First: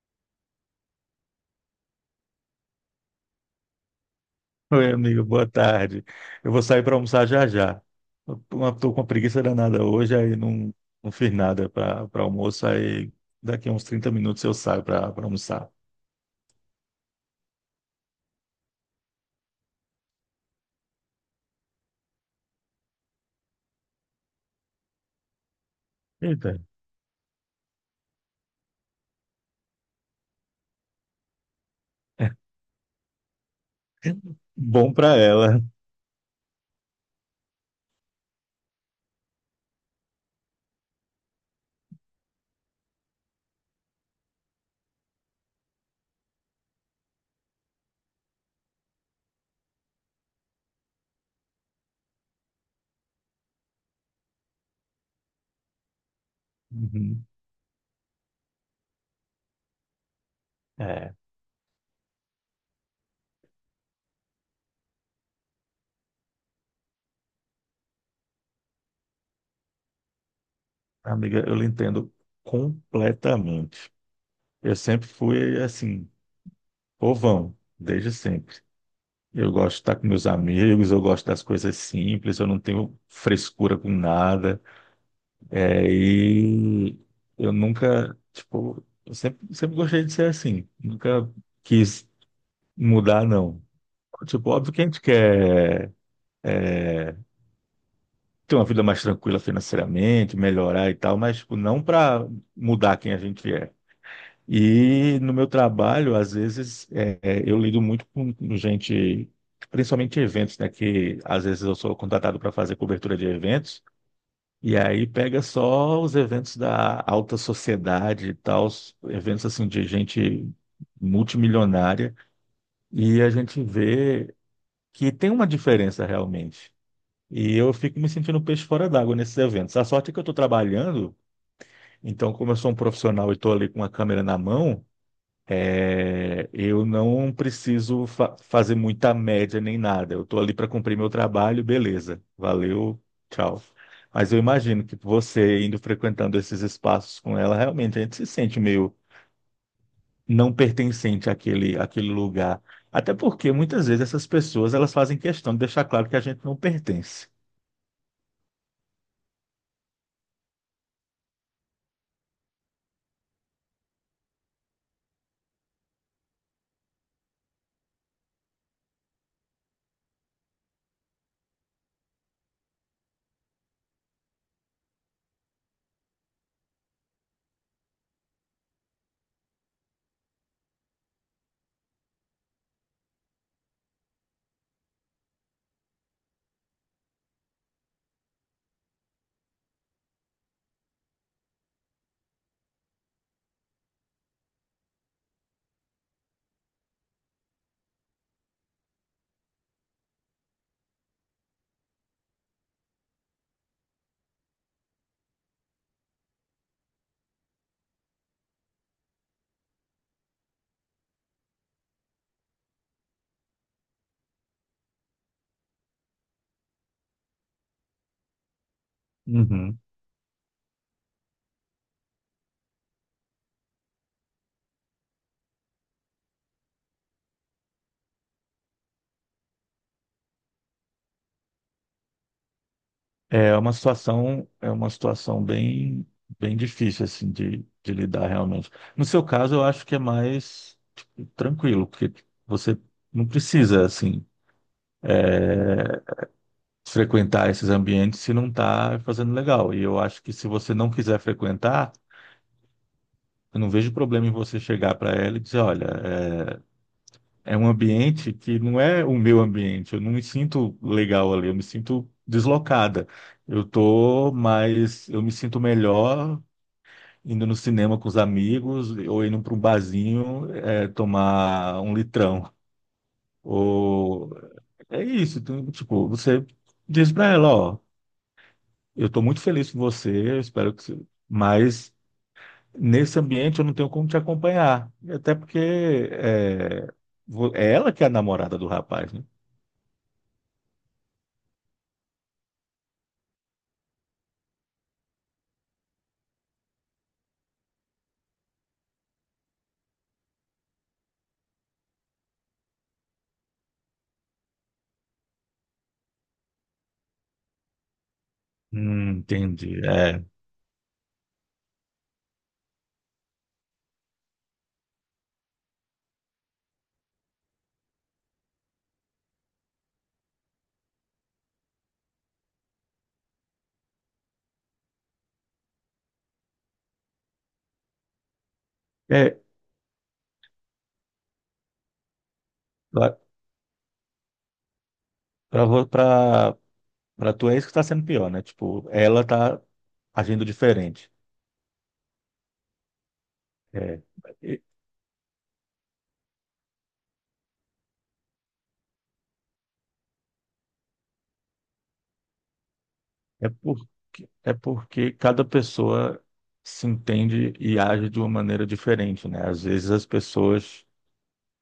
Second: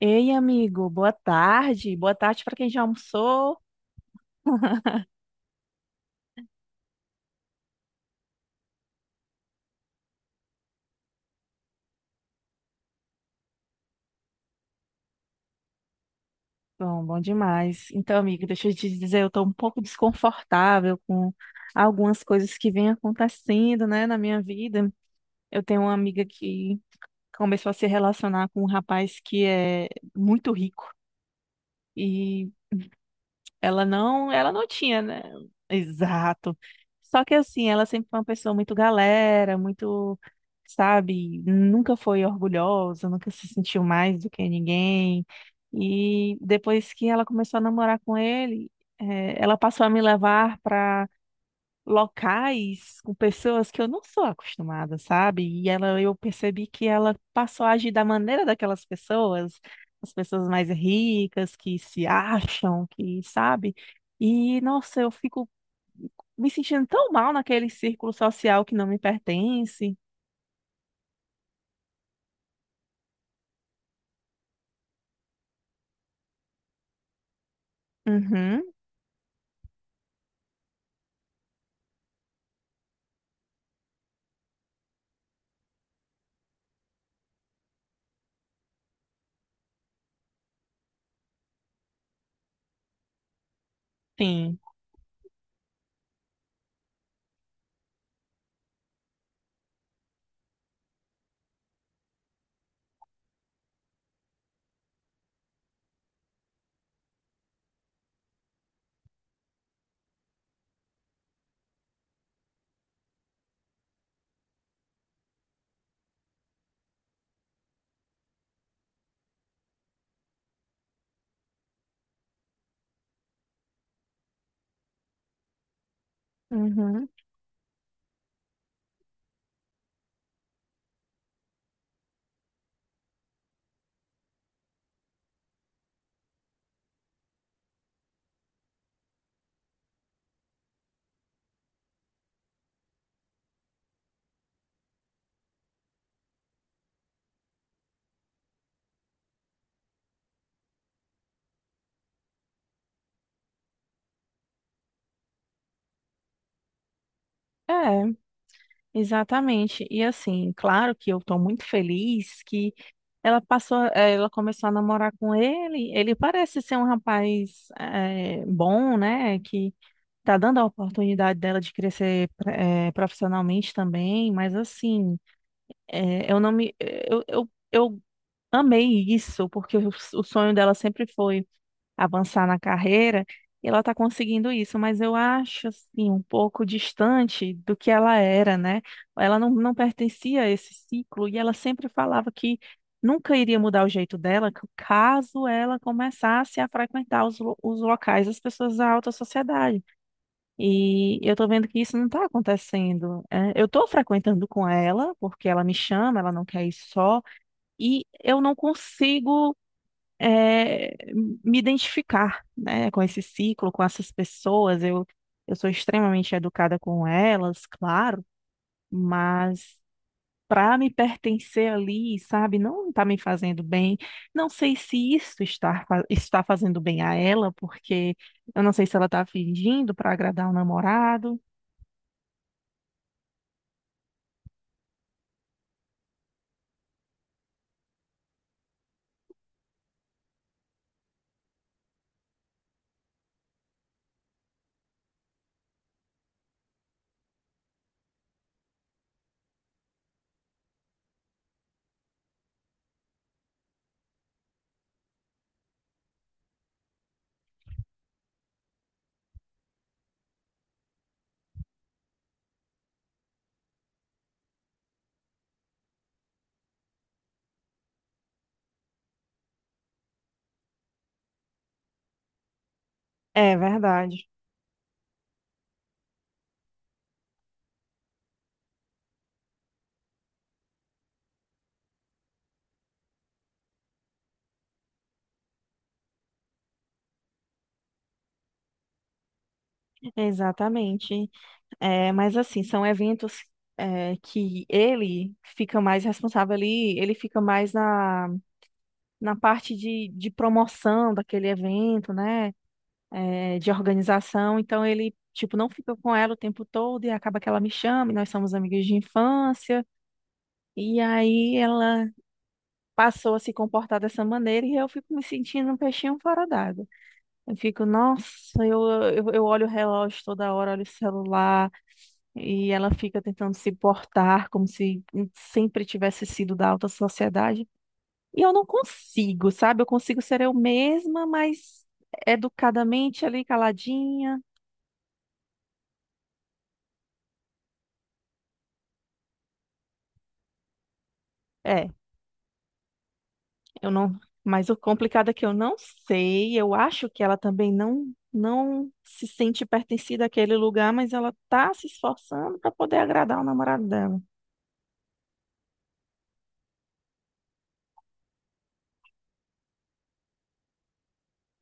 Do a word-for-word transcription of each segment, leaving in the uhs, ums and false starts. Ei, amigo, boa tarde. Boa tarde para quem já almoçou. Oi, amigo, boa tarde. Eu vou sair para almoçar já já. Estou com uma preguiça danada hoje, aí não, não fiz nada para almoço, aí daqui a uns trinta minutos eu saio para almoçar. Bom, bom demais. Então, amigo, deixa eu te dizer, eu estou um pouco desconfortável com algumas coisas que vêm acontecendo, né, na minha vida. Eu tenho uma amiga Eita. que começou a se relacionar com um rapaz que é muito rico. e Ela não, ela não Bom tinha, para né? ela. Exato. Só que assim, ela sempre foi uma pessoa muito galera, muito, sabe, nunca foi orgulhosa, nunca se sentiu mais do que ninguém. E depois que ela começou a namorar com ele, eh, ela passou a me levar para locais com pessoas que eu não sou acostumada, sabe? E ela, eu percebi que ela Uhum. passou a agir da maneira daquelas pessoas, as pessoas mais É, ricas que se acham, que sabe? E nossa, eu fico me sentindo tão mal naquele círculo social que não me pertence. amiga, eu lhe entendo completamente. Eu sempre fui assim, povão, desde sempre. Uhum, Eu gosto de estar com meus amigos, eu gosto das coisas simples, eu não tenho frescura com nada. É, e eu nunca, tipo, eu sempre, sempre gostei de ser assim. Nunca quis mudar, não. Tipo, sim. óbvio que a gente quer é, ter uma vida mais tranquila financeiramente, melhorar e tal, mas, tipo, não para mudar quem a gente é. E no meu trabalho, às vezes, é, é, eu lido muito com com gente, principalmente eventos, né? Que às vezes eu sou contratado para fazer cobertura de eventos. E aí pega só os eventos da alta sociedade e tal, os eventos assim de gente multimilionária, e a gente vê que tem uma diferença realmente. Uhum. E eu fico me sentindo peixe fora d'água nesses eventos. A sorte é que eu estou trabalhando, então como eu sou um profissional e estou ali com a câmera na mão, é, eu não preciso fa- fazer muita média nem nada. Eu estou ali para cumprir meu trabalho, beleza. Valeu, tchau. Mas eu imagino que você indo frequentando esses espaços com ela, realmente a gente se sente meio não pertencente àquele, àquele lugar. Até porque muitas vezes essas pessoas elas fazem questão de deixar claro que a gente não pertence. É, exatamente. E assim, claro que eu estou muito feliz que ela passou, eh, ela começou a namorar com ele. Ele parece ser um rapaz eh, bom, né? Que tá dando a oportunidade dela de crescer eh, profissionalmente também. Mas assim, eh, eu não me, eh, eu, eu, eu amei isso porque o, o sonho dela sempre foi avançar na carreira, e ela está conseguindo isso, mas eu acho assim um pouco distante do que ela era, né? Ela não, não pertencia a esse ciclo e ela sempre falava que nunca iria mudar o jeito dela c- caso ela começasse a frequentar os, lo- os locais das pessoas da alta sociedade. E eu tô vendo que isso não está acontecendo. É. Eu tô frequentando com ela, porque ela me chama, ela não quer ir só, e eu não consigo é, me identificar, né, com esse ciclo, com essas pessoas. Eu, eu sou extremamente educada com elas, claro, mas Uhum. para me pertencer ali, sabe, não está me fazendo bem. Não sei se isso está, fa- está fazendo bem a ela, porque eu não sei se ela está fingindo para agradar o namorado. É uma situação, é uma situação bem, bem difícil assim de, de lidar realmente. No seu caso, eu acho que é mais tranquilo, porque você não precisa, assim, frequentar esses ambientes se não está fazendo legal. E eu acho que se você não quiser frequentar, eu não vejo problema em você chegar para ela e dizer, olha, é, é um ambiente que não é o meu ambiente, eu não me sinto legal ali, eu me sinto deslocada. Eu tô, mas eu me sinto melhor indo no cinema com os amigos ou indo para um barzinho, é, tomar um litrão. É verdade, O... É isso, então, tipo, você diz pra ela, ó, eu tô muito feliz com você, eu espero que você... Mas nesse ambiente eu não tenho como te acompanhar. Até porque é, vo- é ela que é a namorada do rapaz, né? exatamente. É, mas assim, são eventos é, que ele fica mais responsável ali, ele fica mais na na parte de, de promoção daquele evento, né? É, de organização. Então ele, tipo, não fica com ela o tempo todo e acaba que ela me chama, e nós somos amigas de Hum, entendi. infância. É, E aí ela passou a se comportar dessa maneira e eu fico me sentindo um peixinho fora d'água. Eu fico, nossa, eu, eu, eu olho o relógio toda hora, olho o celular, e ela fica tentando se portar como se sempre tivesse sido da alta sociedade. E eu não é consigo, sabe? Eu consigo ser eu mesma, mas pra, educadamente ali, caladinha. pra, vo- pra, pra tu é isso que tá sendo pior, né? Tipo, ela tá agindo diferente. É, eu É. não. Mas o complicado é que eu não sei. Eu acho que ela também não não se sente pertencida àquele lugar, mas ela tá se esforçando para poder agradar o É namorado dela. porque, é porque cada pessoa se entende e age de uma maneira diferente, né? Às vezes as pessoas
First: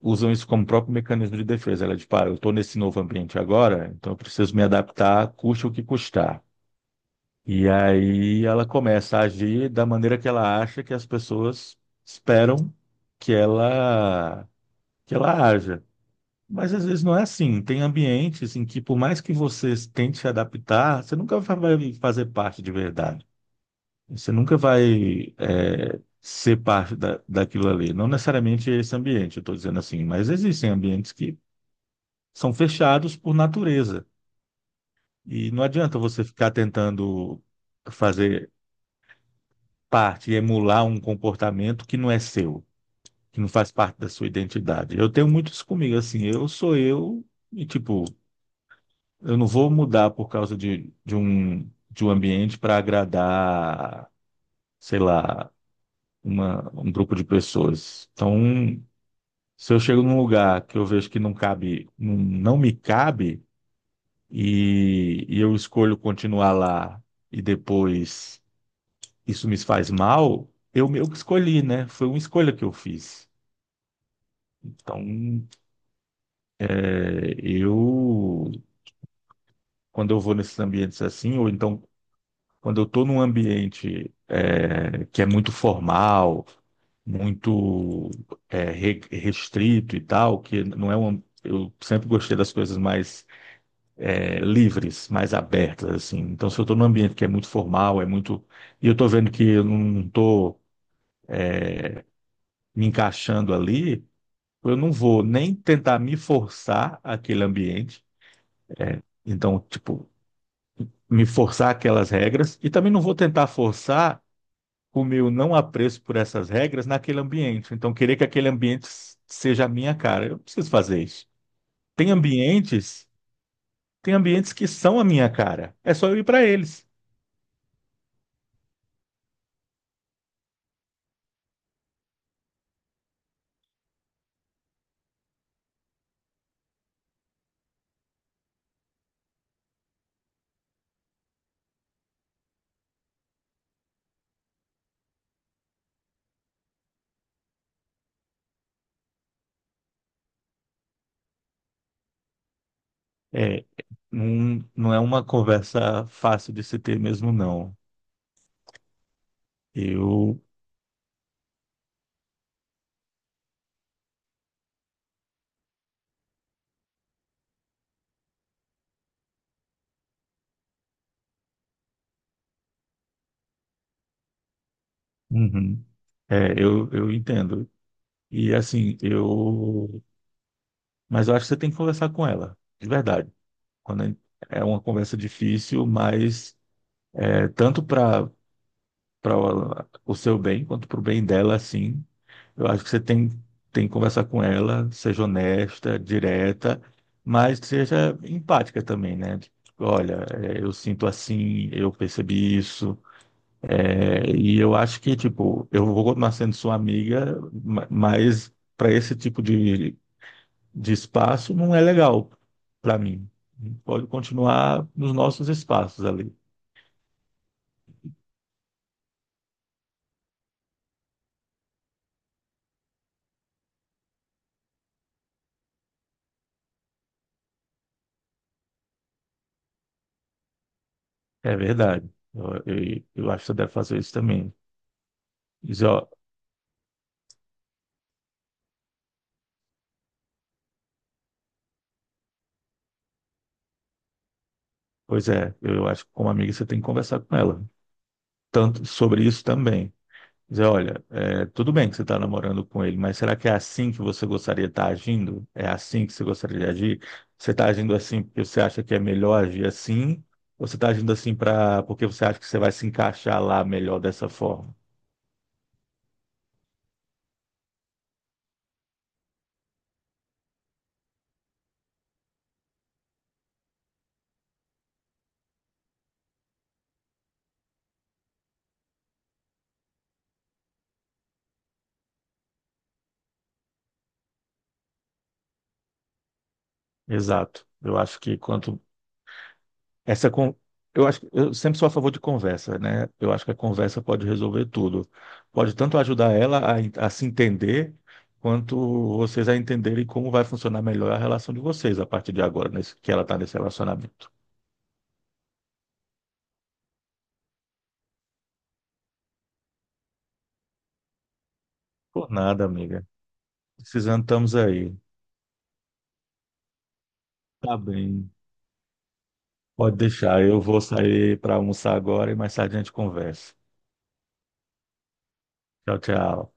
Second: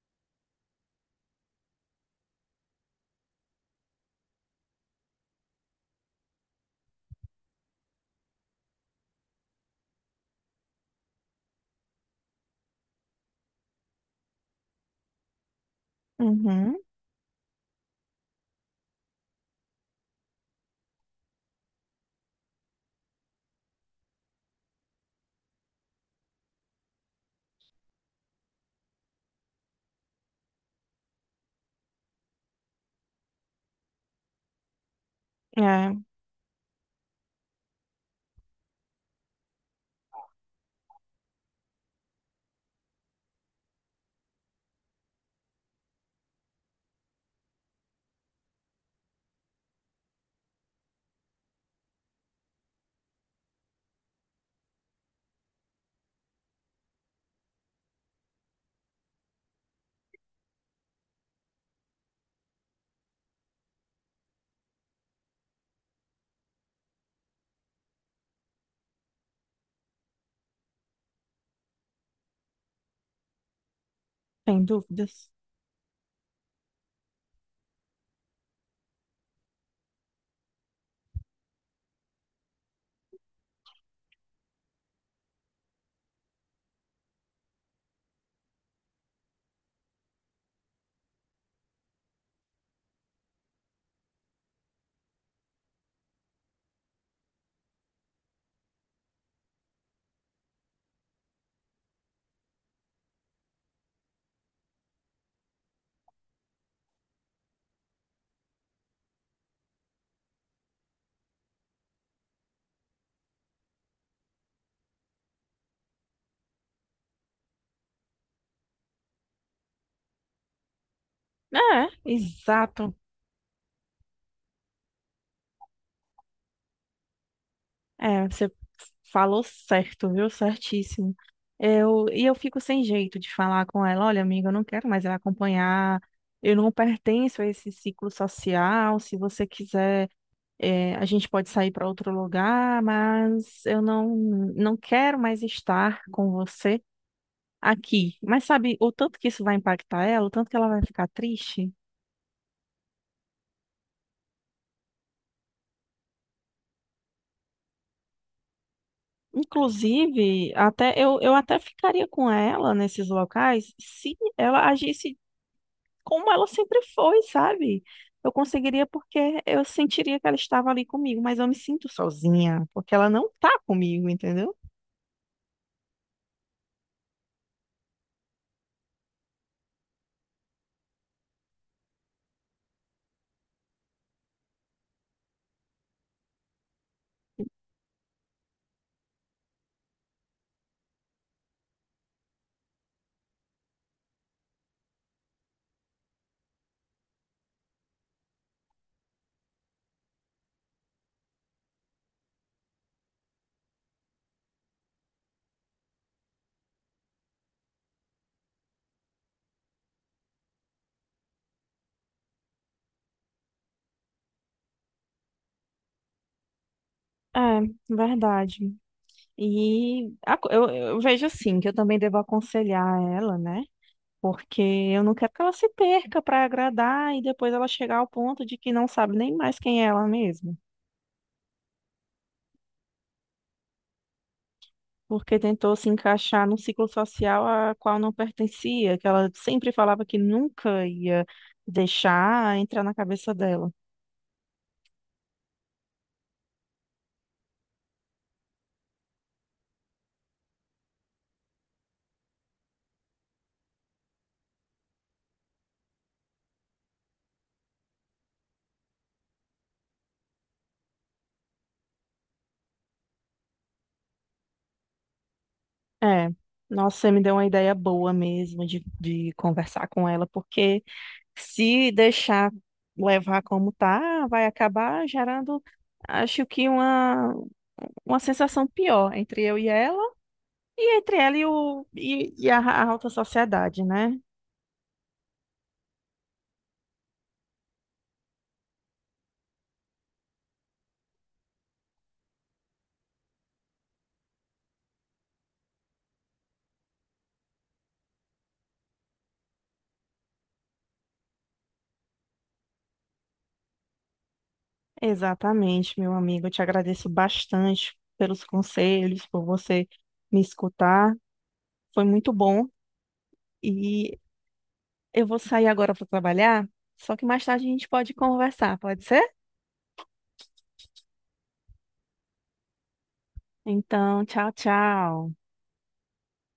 usam isso como próprio mecanismo de defesa. Ela diz, pá, eu estou nesse novo ambiente agora, então eu preciso me adaptar, custe o que custar. E aí ela começa a agir da maneira que ela acha que as pessoas esperam que ela que ela haja. Mas Uhum. às vezes não é assim. Tem ambientes em que, por mais que você tente se adaptar, você nunca vai fazer parte de verdade. Você nunca vai é, ser parte da, daquilo ali. Não necessariamente esse ambiente, eu estou dizendo assim, mas existem ambientes que são fechados por natureza. E não É, adianta você ficar tentando fazer parte, e emular um comportamento que não é seu, que não faz parte da sua identidade. Eu tenho muito isso comigo, assim, eu sou eu e, tipo, eu não vou mudar por causa de, de um, de um ambiente para agradar, sei lá, uma, um grupo de pessoas. Então, se eu chego num lugar que eu vejo que não cabe, não, não me cabe, e, e eu escolho continuar lá e depois isso me faz mal, eu meio que escolhi, né? Foi uma escolha que eu fiz. sem Então, dúvidas. é, eu, quando eu vou nesses ambientes assim, ou então quando eu estou num ambiente é, que é muito formal, muito é, re- restrito e tal, que não é um, eu sempre gostei das coisas mais é, livres, mais abertas, assim. Então, se eu estou num ambiente que é muito formal, é muito. E eu estou vendo que eu não estou me encaixando ali, eu não vou nem tentar me forçar aquele ambiente. Então, tipo, me forçar aquelas regras. E também não vou tentar forçar o meu não apreço por essas regras naquele ambiente. Então, querer que aquele ambiente seja a minha cara. Eu não preciso fazer isso. É, Tem exato. ambientes, tem ambientes que são a minha cara. É só eu ir para eles. É, você falou certo, viu? Certíssimo. Eu, e eu fico sem jeito de falar com ela, olha, amiga, eu não quero mais ela acompanhar, eu não pertenço a esse ciclo social, se você quiser, eh, a gente pode sair para outro lugar, mas eu não, não quero mais estar com você aqui. Mas sabe o tanto que isso vai impactar ela, o tanto que ela vai ficar triste? É, não, não é uma conversa fácil de se ter mesmo, não. Eu, Inclusive, até eu, eu até ficaria com ela nesses locais se ela agisse como ela sempre foi, sabe? Eu conseguiria porque eu sentiria que ela estava ali comigo, mas eu me sinto sozinha, porque ela não tá comigo, entendeu? Uhum. É, eu, eu entendo. E assim, eu, mas eu acho que você tem que conversar com ela, de verdade. Quando é é uma conversa difícil, mas é tanto para para o seu bem quanto para o bem dela, assim. Eu acho que você tem tem que conversar com ela, seja honesta, direta, mas que seja empática também, né? Tipo, olha, é, eu sinto assim, eu percebi isso. É, e eu acho que, tipo, eu vou continuar sendo sua amiga, ma- mas para esse tipo de, de espaço não é legal para mim. Pode continuar nos nossos espaços ali. É, verdade. E a co- eu, eu vejo assim, que eu também devo aconselhar ela, né? Porque eu não quero que ela se perca para agradar e depois ela chegar ao ponto de que não sabe nem mais quem é ela mesma. É verdade. Eu, eu, eu acho que você deve fazer isso também. Porque tentou se Dizer, ó, encaixar num ciclo social a qual não pertencia, que ela sempre falava que nunca ia deixar entrar na cabeça dela. pois é, eu acho que como amiga você tem que conversar com ela. Tanto sobre isso também. Dizer, olha, é, tudo bem que você está namorando com ele, mas será que é assim que você gostaria de estar agindo? É assim que você gostaria de agir? Você está agindo assim porque você acha que é melhor agir assim? Ou você está agindo assim pra, porque você acha que você vai se encaixar lá melhor dessa forma? É, nossa, você me deu uma ideia boa mesmo de, de conversar com ela, porque se deixar levar como tá, vai acabar gerando, acho que uma, uma sensação pior entre eu e ela, e entre ela e, o, e, e a, a alta sociedade, né? Exato. Eu acho que quanto Essa con... Eu acho que eu sempre sou a favor de conversa, né? Eu acho que a conversa pode resolver tudo. Pode tanto ajudar ela a, en- a se entender, quanto vocês a entenderem como vai funcionar melhor a relação de vocês a partir de agora, nesse... que ela está nesse relacionamento. Exatamente, meu amigo. Eu te agradeço bastante pelos conselhos, por você me escutar. Foi Por muito nada, bom. amiga. E Precisando, estamos aí. eu vou sair agora para trabalhar, só que mais tarde a Tá gente pode bem. conversar, pode ser? Pode deixar. Eu vou sair para almoçar agora e mais tarde a gente conversa. Então, tchau, tchau. Tchau, tchau.